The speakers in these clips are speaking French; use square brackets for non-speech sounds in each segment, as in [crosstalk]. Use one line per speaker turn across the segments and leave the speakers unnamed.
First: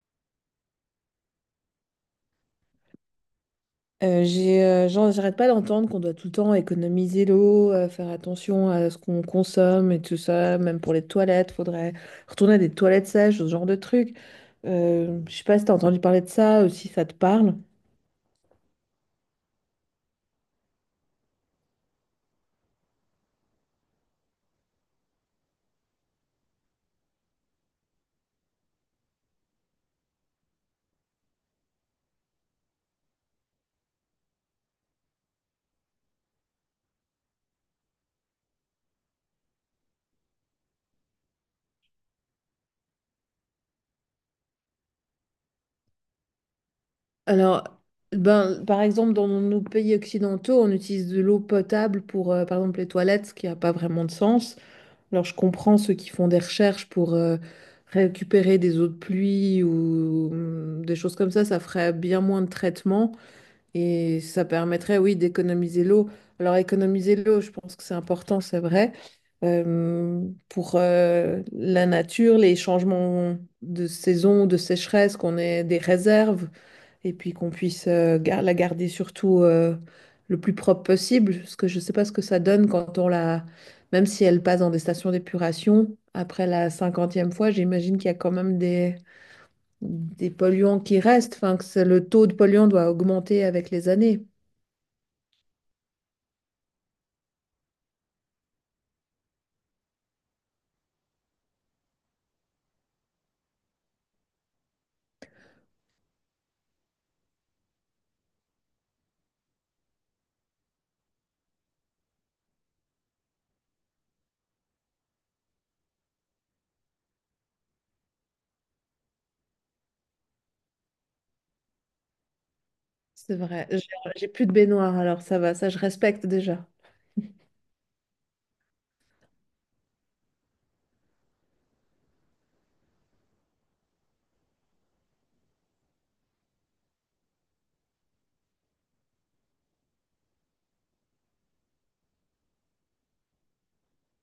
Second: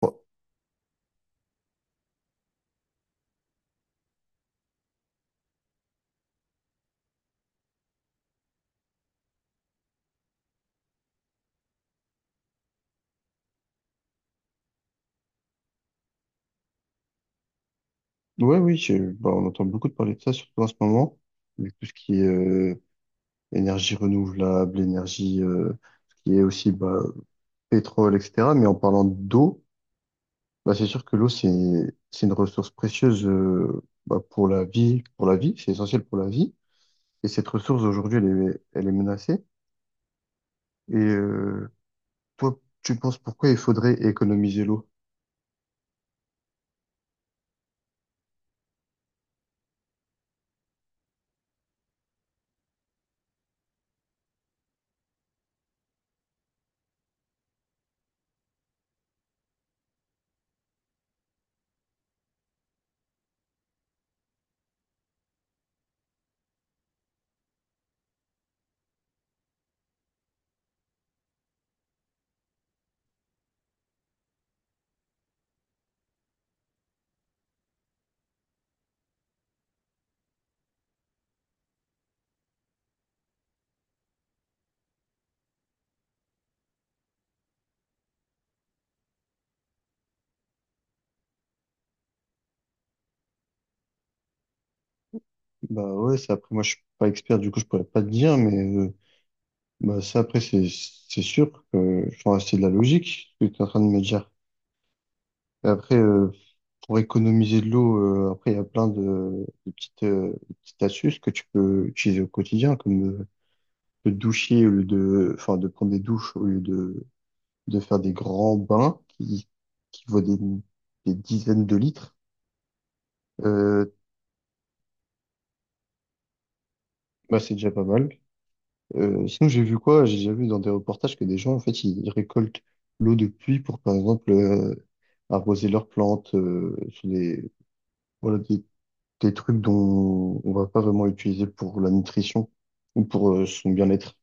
Bon,
J'arrête pas d'entendre qu'on doit tout le temps économiser l'eau, faire attention à ce qu'on consomme et tout ça, même pour les toilettes, faudrait retourner à des toilettes sèches, ce genre de truc. Je sais pas si t'as entendu parler de ça ou si ça te parle.
ouais, oui, on entend beaucoup de parler de ça, surtout en ce moment, avec tout ce qui est énergie renouvelable, ce qui est aussi pétrole, etc. Mais en parlant d'eau, bah, c'est sûr que c'est une ressource précieuse bah, pour la vie, c'est essentiel pour la vie. Et cette ressource, aujourd'hui, elle est menacée. Et euh, Toi, tu penses pourquoi il faudrait économiser l'eau?
Alors, ben, par exemple, dans nos pays occidentaux, on utilise de l'eau potable pour, par exemple, les toilettes, ce qui n'a pas vraiment de sens. Alors, je comprends ceux qui font des recherches pour récupérer des eaux de pluie ou des choses comme ça ferait bien moins de traitement. Et ça permettrait, oui, d'économiser l'eau. Alors, économiser l'eau, je pense que c'est important, c'est vrai. Pour la nature, les changements de saison, de sécheresse, qu'on ait des réserves et puis qu'on puisse la garder surtout le plus propre possible. Parce que je ne sais pas ce que ça donne quand on la... Même si elle passe dans des stations d'épuration, après la cinquantième fois, j'imagine qu'il y a quand même des polluants qui restent. Enfin, le taux de polluants doit augmenter avec les années.
Bah ouais, c'est après, moi, je suis pas expert, du coup, je pourrais pas te dire, mais... bah, c'est sûr que enfin, c'est de la logique ce que tu es en train de me dire. Et après, pour économiser de l'eau, après, il y a plein de petites astuces que tu peux utiliser au quotidien, comme de doucher au lieu de, enfin, de prendre des douches au lieu de faire des grands qui vaut des dizaines de litres.
C'est vrai. J'ai
Euh,
j'ai plus de baignoire, alors ça va, ça je respecte déjà.
Bah, c'est déjà pas mal. Sinon, j'ai vu quoi? J'ai déjà vu dans des reportages que des gens, en fait, ils récoltent l'eau de pluie pour, par exemple, arroser leurs plantes, sur voilà, des trucs dont on va pas vraiment utiliser pour la nutrition ou pour son bien-être.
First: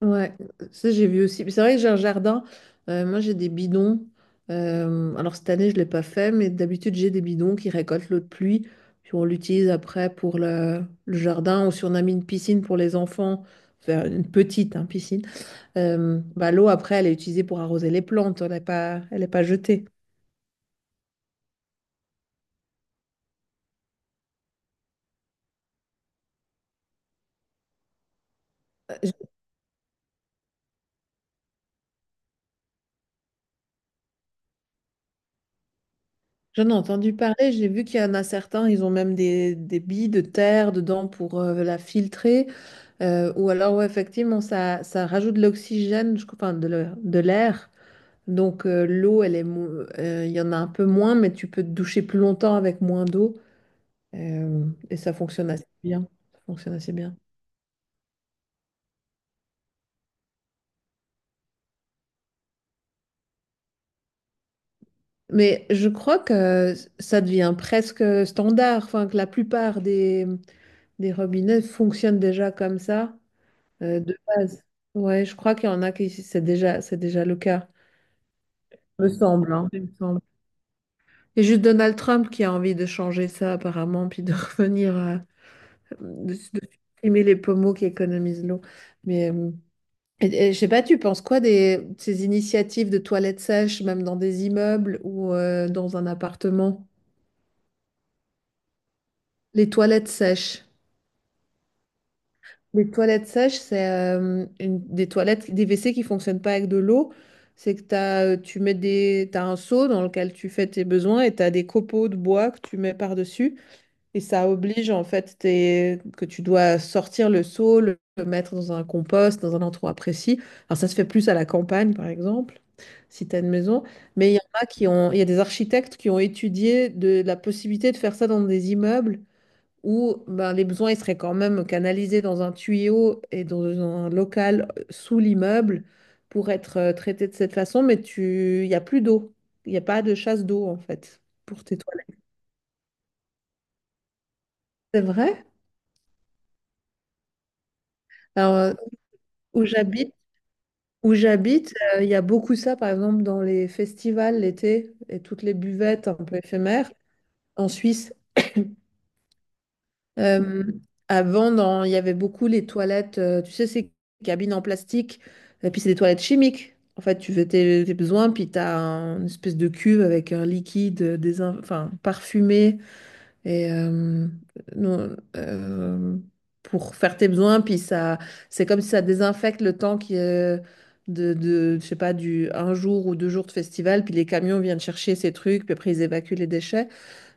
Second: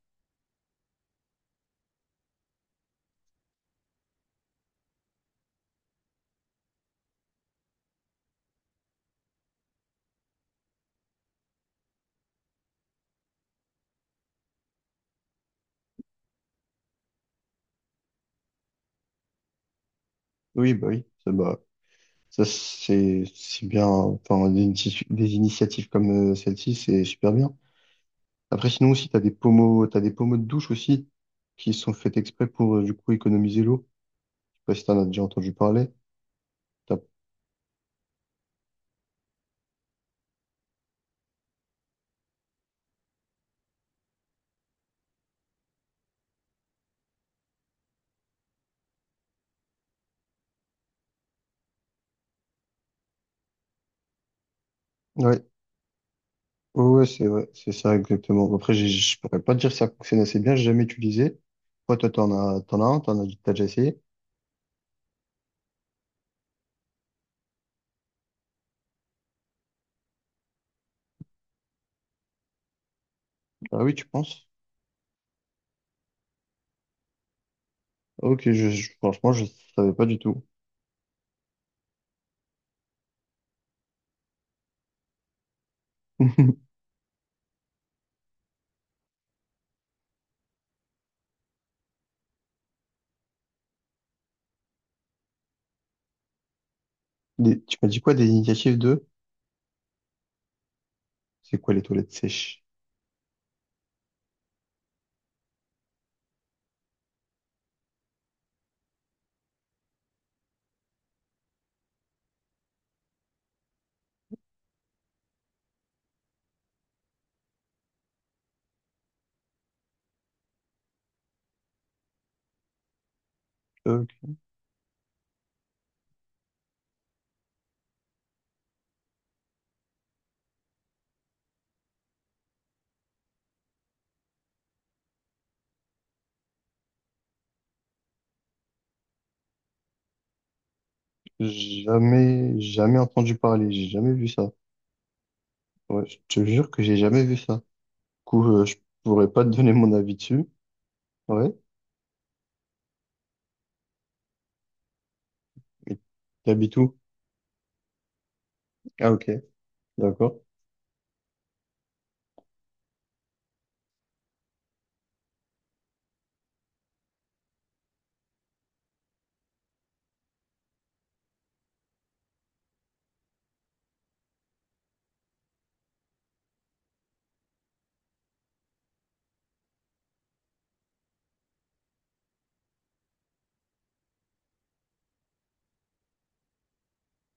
Ouais, ça j'ai vu aussi. Puis c'est vrai que j'ai un jardin. Moi j'ai des bidons. Alors cette année je l'ai pas fait, mais d'habitude j'ai des bidons qui récoltent l'eau de pluie. Puis on l'utilise après pour le jardin ou si on a mis une piscine pour les enfants, enfin une petite hein, piscine. L'eau après elle est utilisée pour arroser les plantes. Elle est pas jetée.
Oui, bah oui, ça, bah, ça c'est bien. Enfin, des initiatives comme celle-ci, c'est super bien. Après, sinon aussi, t'as des pommeaux de douche aussi qui sont faits exprès pour, du coup, économiser l'eau. Je sais pas si t'en as déjà entendu parler.
J'en ai
T'as-
entendu parler, j'ai vu qu'il y en a certains, ils ont même des billes de terre dedans pour la filtrer. Ouais, effectivement, ça rajoute de l'oxygène, je crois, enfin, de l'air. Donc, l'eau, elle est, mo- il y en a un peu moins, mais tu peux te doucher plus longtemps avec moins d'eau. euh, et ça
ouais,
fonctionne assez bien. Ça fonctionne
ouais,
assez
ouais,
bien.
c'est ça exactement. Après, j'ai- je pourrais pas te dire que ça fonctionne assez bien, j'ai jamais utilisé. Toi, t'as déjà essayé?
Mais je crois que ça devient presque standard, enfin, que la plupart des robinets fonctionnent déjà comme ça.
Ah oui,
euh,
tu
de
penses?
base. Ouais, je crois qu'il y en a qui c'est déjà le cas,
Ok,
me
franchement, je
semble, hein, il me
savais pas du
semble.
tout.
Et juste Donald Trump qui a envie de changer ça apparemment, puis de [laughs] revenir à de
[laughs]
supprimer les pommeaux qui économisent l'eau. Mais je sais pas, tu penses quoi des de ces initiatives de toilettes sèches, même dans des immeubles ou dans un appartement?
Des- tu m'as dit quoi des initiatives de?
Les toilettes sèches.
C'est quoi les toilettes sèches?
Les toilettes sèches, c'est des toilettes, des WC qui fonctionnent pas avec de l'eau. C'est que t'as un seau dans lequel tu fais tes besoins et tu as des copeaux de bois que tu mets par-dessus. Et ça oblige en fait que tu dois sortir le seau, le mettre dans un compost, dans un endroit précis. Alors ça se fait plus à la campagne par exemple, si tu as une maison.
Euh,
Mais il y en a il y a des architectes qui ont étudié de la possibilité de faire ça dans des immeubles où ben, les besoins ils seraient quand même canalisés dans un tuyau et dans un local sous l'immeuble pour être traités de cette façon, mais tu... il n'y a plus d'eau. Il n'y a pas de chasse d'eau, en fait, pour tes toilettes.
jamais entendu parler, j'ai jamais vu ça.
C'est vrai?
Ouais, je te jure que j'ai jamais vu ça. Du coup,
Alors, euh,
je pourrais pas te
où
donner mon
j'habite,
avis dessus.
Où
Ouais,
j'habite, il y a beaucoup ça, par exemple, dans les festivals l'été et toutes les
mais
buvettes un peu
t'habites
éphémères
où?
en Suisse.
Ah ok, d'accord.
Euh, avant, il y avait beaucoup les toilettes, tu sais, ces cabines en plastique, et puis c'est des toilettes chimiques. En fait, tu fais tes besoins, puis tu as une espèce de cuve avec un liquide enfin, parfumé et, non, pour faire tes besoins, puis ça, c'est comme si ça désinfecte le temps qui est je sais pas, du un jour ou deux jours de festival, puis les camions viennent chercher ces trucs, puis après ils évacuent les déchets.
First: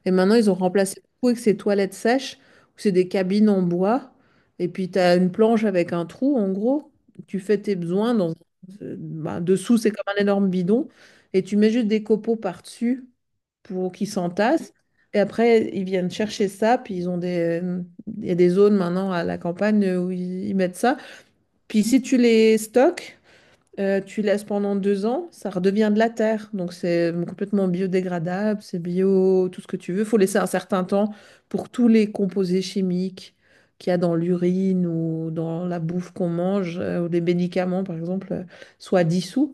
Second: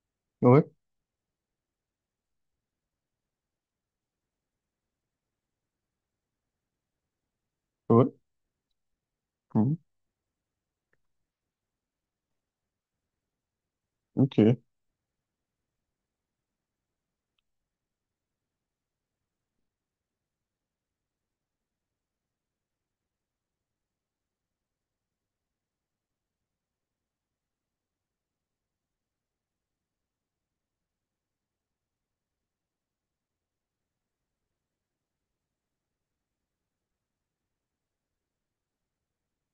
Et maintenant, ils ont
Ouais,
remplacé tout avec ces toilettes sèches, où c'est des cabines en bois. Et puis, tu as une planche avec un trou, en gros. Tu fais tes besoins
ouais.
dans...
Mhm.
dessous, c'est comme un énorme bidon. Et tu mets juste des copeaux par-dessus pour qu'ils
Ok,
s'entassent. Et après, ils viennent chercher ça. Puis, ils ont des... il y a des zones maintenant à la campagne où ils mettent ça. Puis, si tu les stocks, tu laisses pendant deux ans, ça redevient de la terre. Donc c'est complètement biodégradable, c'est bio, tout ce que tu veux. Il faut laisser un certain temps pour tous les composés chimiques qu'il y a dans l'urine ou dans la bouffe qu'on mange, ou des médicaments par exemple, soient dissous.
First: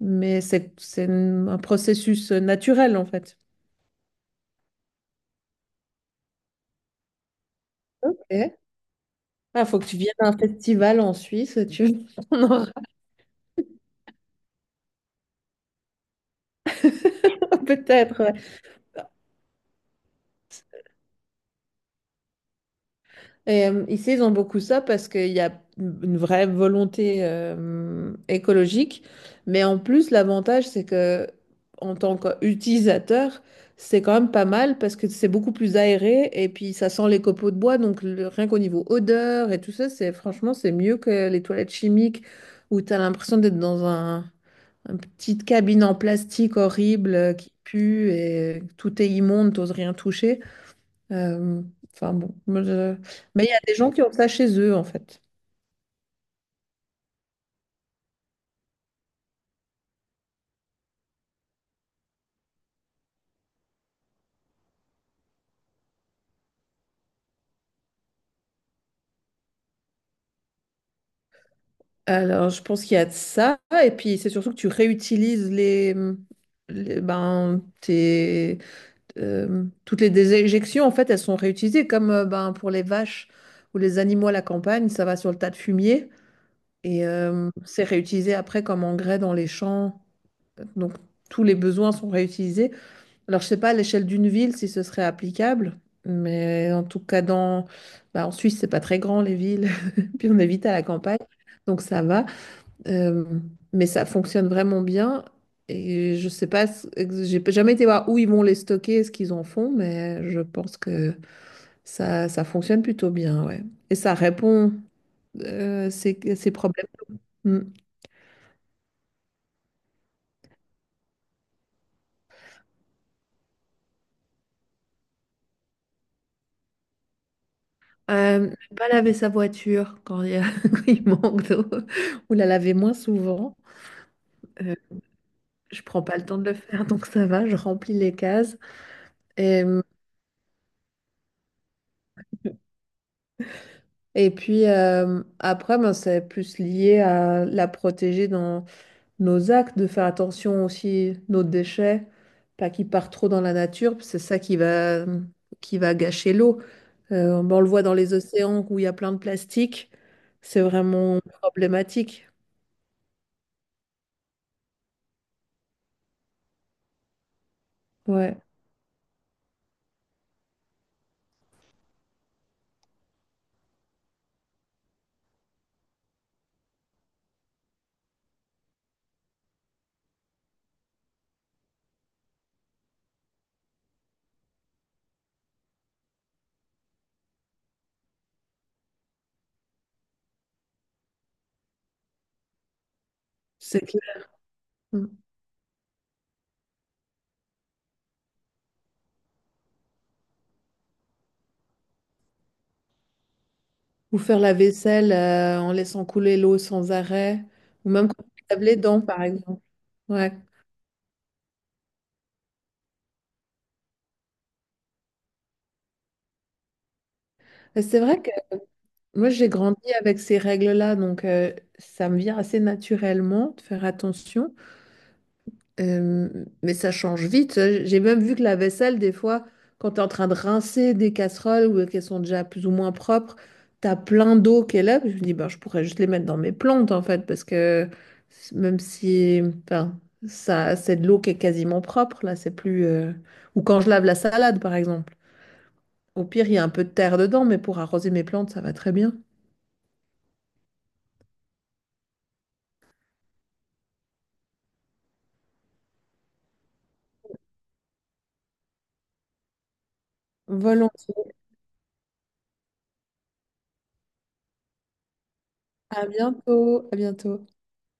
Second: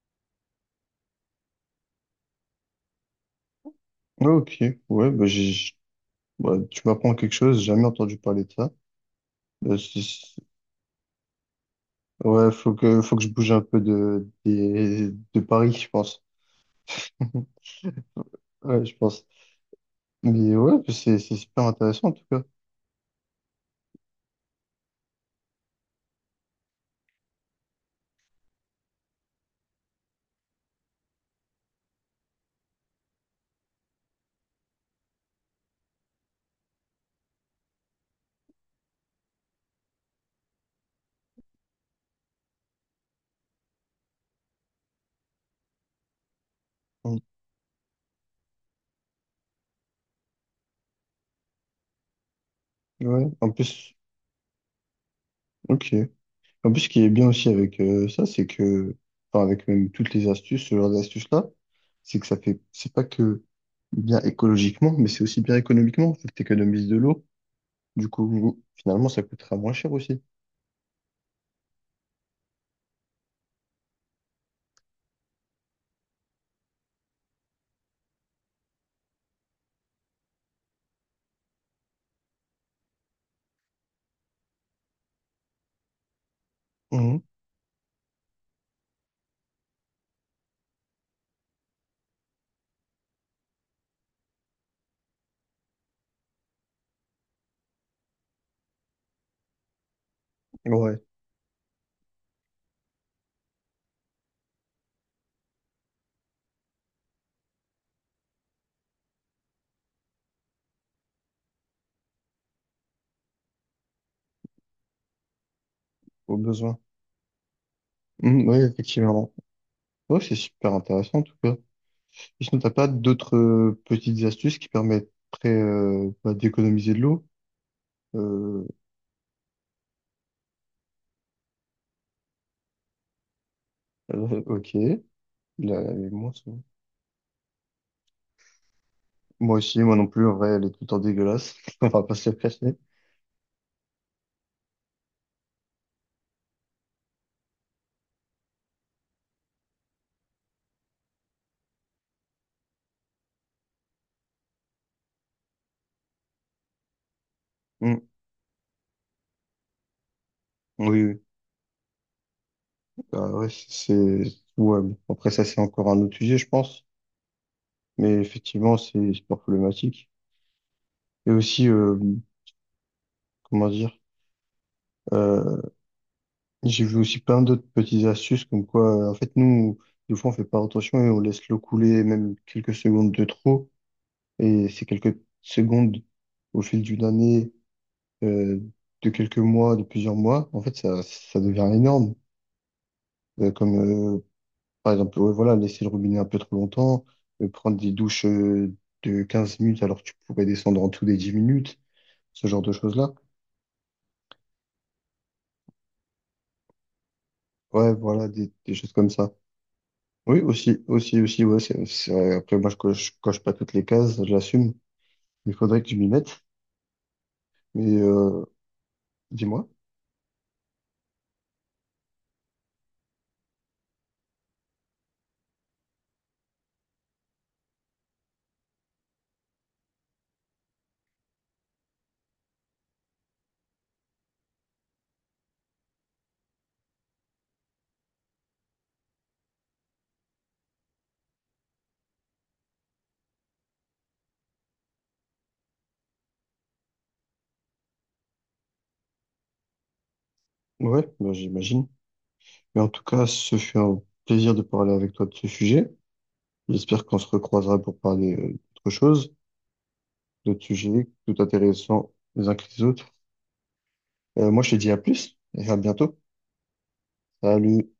Mais c'est un processus naturel en fait.
ok, ouais, bah, j'ai ouais, tu m'apprends quelque chose, j'ai jamais entendu parler
Il
de ça. Euh,
faut que tu
c'est-
viennes à un
c'est-
festival en Suisse, tu [laughs] on
ouais,
aura
faut que je bouge un peu de Paris, je pense.
peut-être. Ouais.
Ouais, je pense. Mais ouais, c'est super intéressant en tout cas.
Et, ici, ils ont beaucoup ça parce qu'il y a une vraie volonté écologique. Mais en plus, l'avantage, c'est que en tant qu'utilisateur, c'est quand même pas mal parce que c'est beaucoup plus aéré et puis ça sent les copeaux de bois. Donc, rien qu'au niveau odeur et tout ça, c'est franchement, c'est mieux que les toilettes chimiques où tu as l'impression d'être une petite cabine en plastique horrible
Mm.
qui pue et tout est immonde, t'oses rien toucher. Euh, enfin bon, moi, je-
Ouais,
mais il
en
y a des gens
plus,
qui ont ça chez eux en fait.
ok. En plus, ce qui est bien aussi avec ça, enfin, avec même toutes les astuces, ce genre d'astuces-là, c'est que ça fait, c'est pas que bien écologiquement, mais c'est aussi bien économiquement. Faut que t'économises de l'eau. Du coup, finalement, ça coûtera moins cher aussi.
Alors je pense qu'il y a de ça et puis c'est surtout que tu réutilises ben tes toutes les déjections en fait elles sont réutilisées comme ben pour les vaches ou les animaux à la campagne ça va sur le tas de fumier et
Mhm.
c'est réutilisé après comme engrais dans les champs donc tous les besoins sont réutilisés. Alors, je sais pas à l'échelle d'une ville si ce serait applicable, mais en tout cas, dans... bah, en Suisse, c'est pas très grand les villes, [laughs] puis on est vite à la
Ouais,
campagne, donc ça va. Euh, mais ça fonctionne vraiment bien. Et je sais pas, j'ai jamais été voir où ils vont les stocker, ce qu'ils en font, mais je pense que ça fonctionne plutôt bien, ouais. Et ça répond à à
au
ces
besoin.
problèmes. Mm.
Mhm, ouais, effectivement. Ouais, c'est super intéressant en tout cas. Et sinon, t'as pas d'autres petites astuces qui permettraient bah, d'économiser de l'eau?
Euh,
Euh,
Ne pas laver sa voiture quand [laughs] quand il manque d'eau, ou la laver moins souvent.
[laughs] ok. Là,
Je prends pas le
moi,
temps de
ça-
le faire, donc ça va, je remplis les cases.
moi
Et,
aussi, moi non plus, en vrai, elle est tout le temps dégueulasse. [laughs] On va pas se le cacher.
et puis après, ben, c'est plus lié à la protéger dans nos actes, de faire attention aussi nos déchets, pas qu'ils partent trop dans la nature, c'est ça qui va gâcher l'eau. Ben, on le voit dans
Mm.
les océans où il y a plein de plastique, c'est
Oui,
vraiment
oui.
problématique.
Bah, ouais, c'est... Ouais, bon. Après, ça, c'est encore un autre sujet, je pense. Mais
Ouais,
effectivement, c'est super problématique. Et aussi, comment dire? euh, J'ai vu aussi plein d'autres petites astuces comme quoi, en fait, nous, des fois, on fait pas attention et on laisse l'eau couler même quelques secondes de trop. Et ces quelques secondes, au fil d'une année, euh, de quelques mois, de plusieurs mois, en fait, ça devient énorme. Euh,
c'est
comme, euh,
clair.
Par
Mm.
exemple, ouais, voilà, laisser le robinet un peu trop longtemps, prendre des douches, de 15 minutes alors que tu pourrais descendre en tout des 10 minutes, ce genre de choses-là.
Ou faire la vaisselle en laissant couler l'eau sans arrêt, ou
Ouais,
même quand
voilà,
on lave
des
les
choses
dents,
comme
par
ça.
exemple. Ouais.
Oui, aussi, aussi, aussi, ouais, c'est vrai. Après, moi, coche pas toutes les cases, je l'assume. Il faudrait que je m'y mette.
Mais c'est
Mais
vrai que moi, j'ai
dis-moi.
grandi avec ces règles-là, donc ça me vient assez naturellement de faire attention. Euh, mais ça change vite, hein. J'ai même vu que la vaisselle, des fois, quand tu es en train de rincer des casseroles ou qu'elles sont déjà plus ou moins propres, tu as plein d'eau qui est là. Puis je me dis, ben, je pourrais juste les mettre dans mes plantes, en fait, parce que même si, enfin, ça, c'est de l'eau qui est quasiment propre, là, c'est plus... Ou quand je lave la salade, par exemple. Au pire, il y a un peu de terre dedans, mais pour arroser mes plantes, ça va très bien.
Ouais, bah, j'imagine. Mais en tout cas, ce fut un plaisir de parler avec toi de ce sujet. J'espère qu'on se recroisera pour parler d'autres choses, d'autres sujets tout
Volontiers.
intéressants les uns que les autres. Moi, je te dis à plus et à
À
bientôt.
bientôt. À bientôt.
Salut.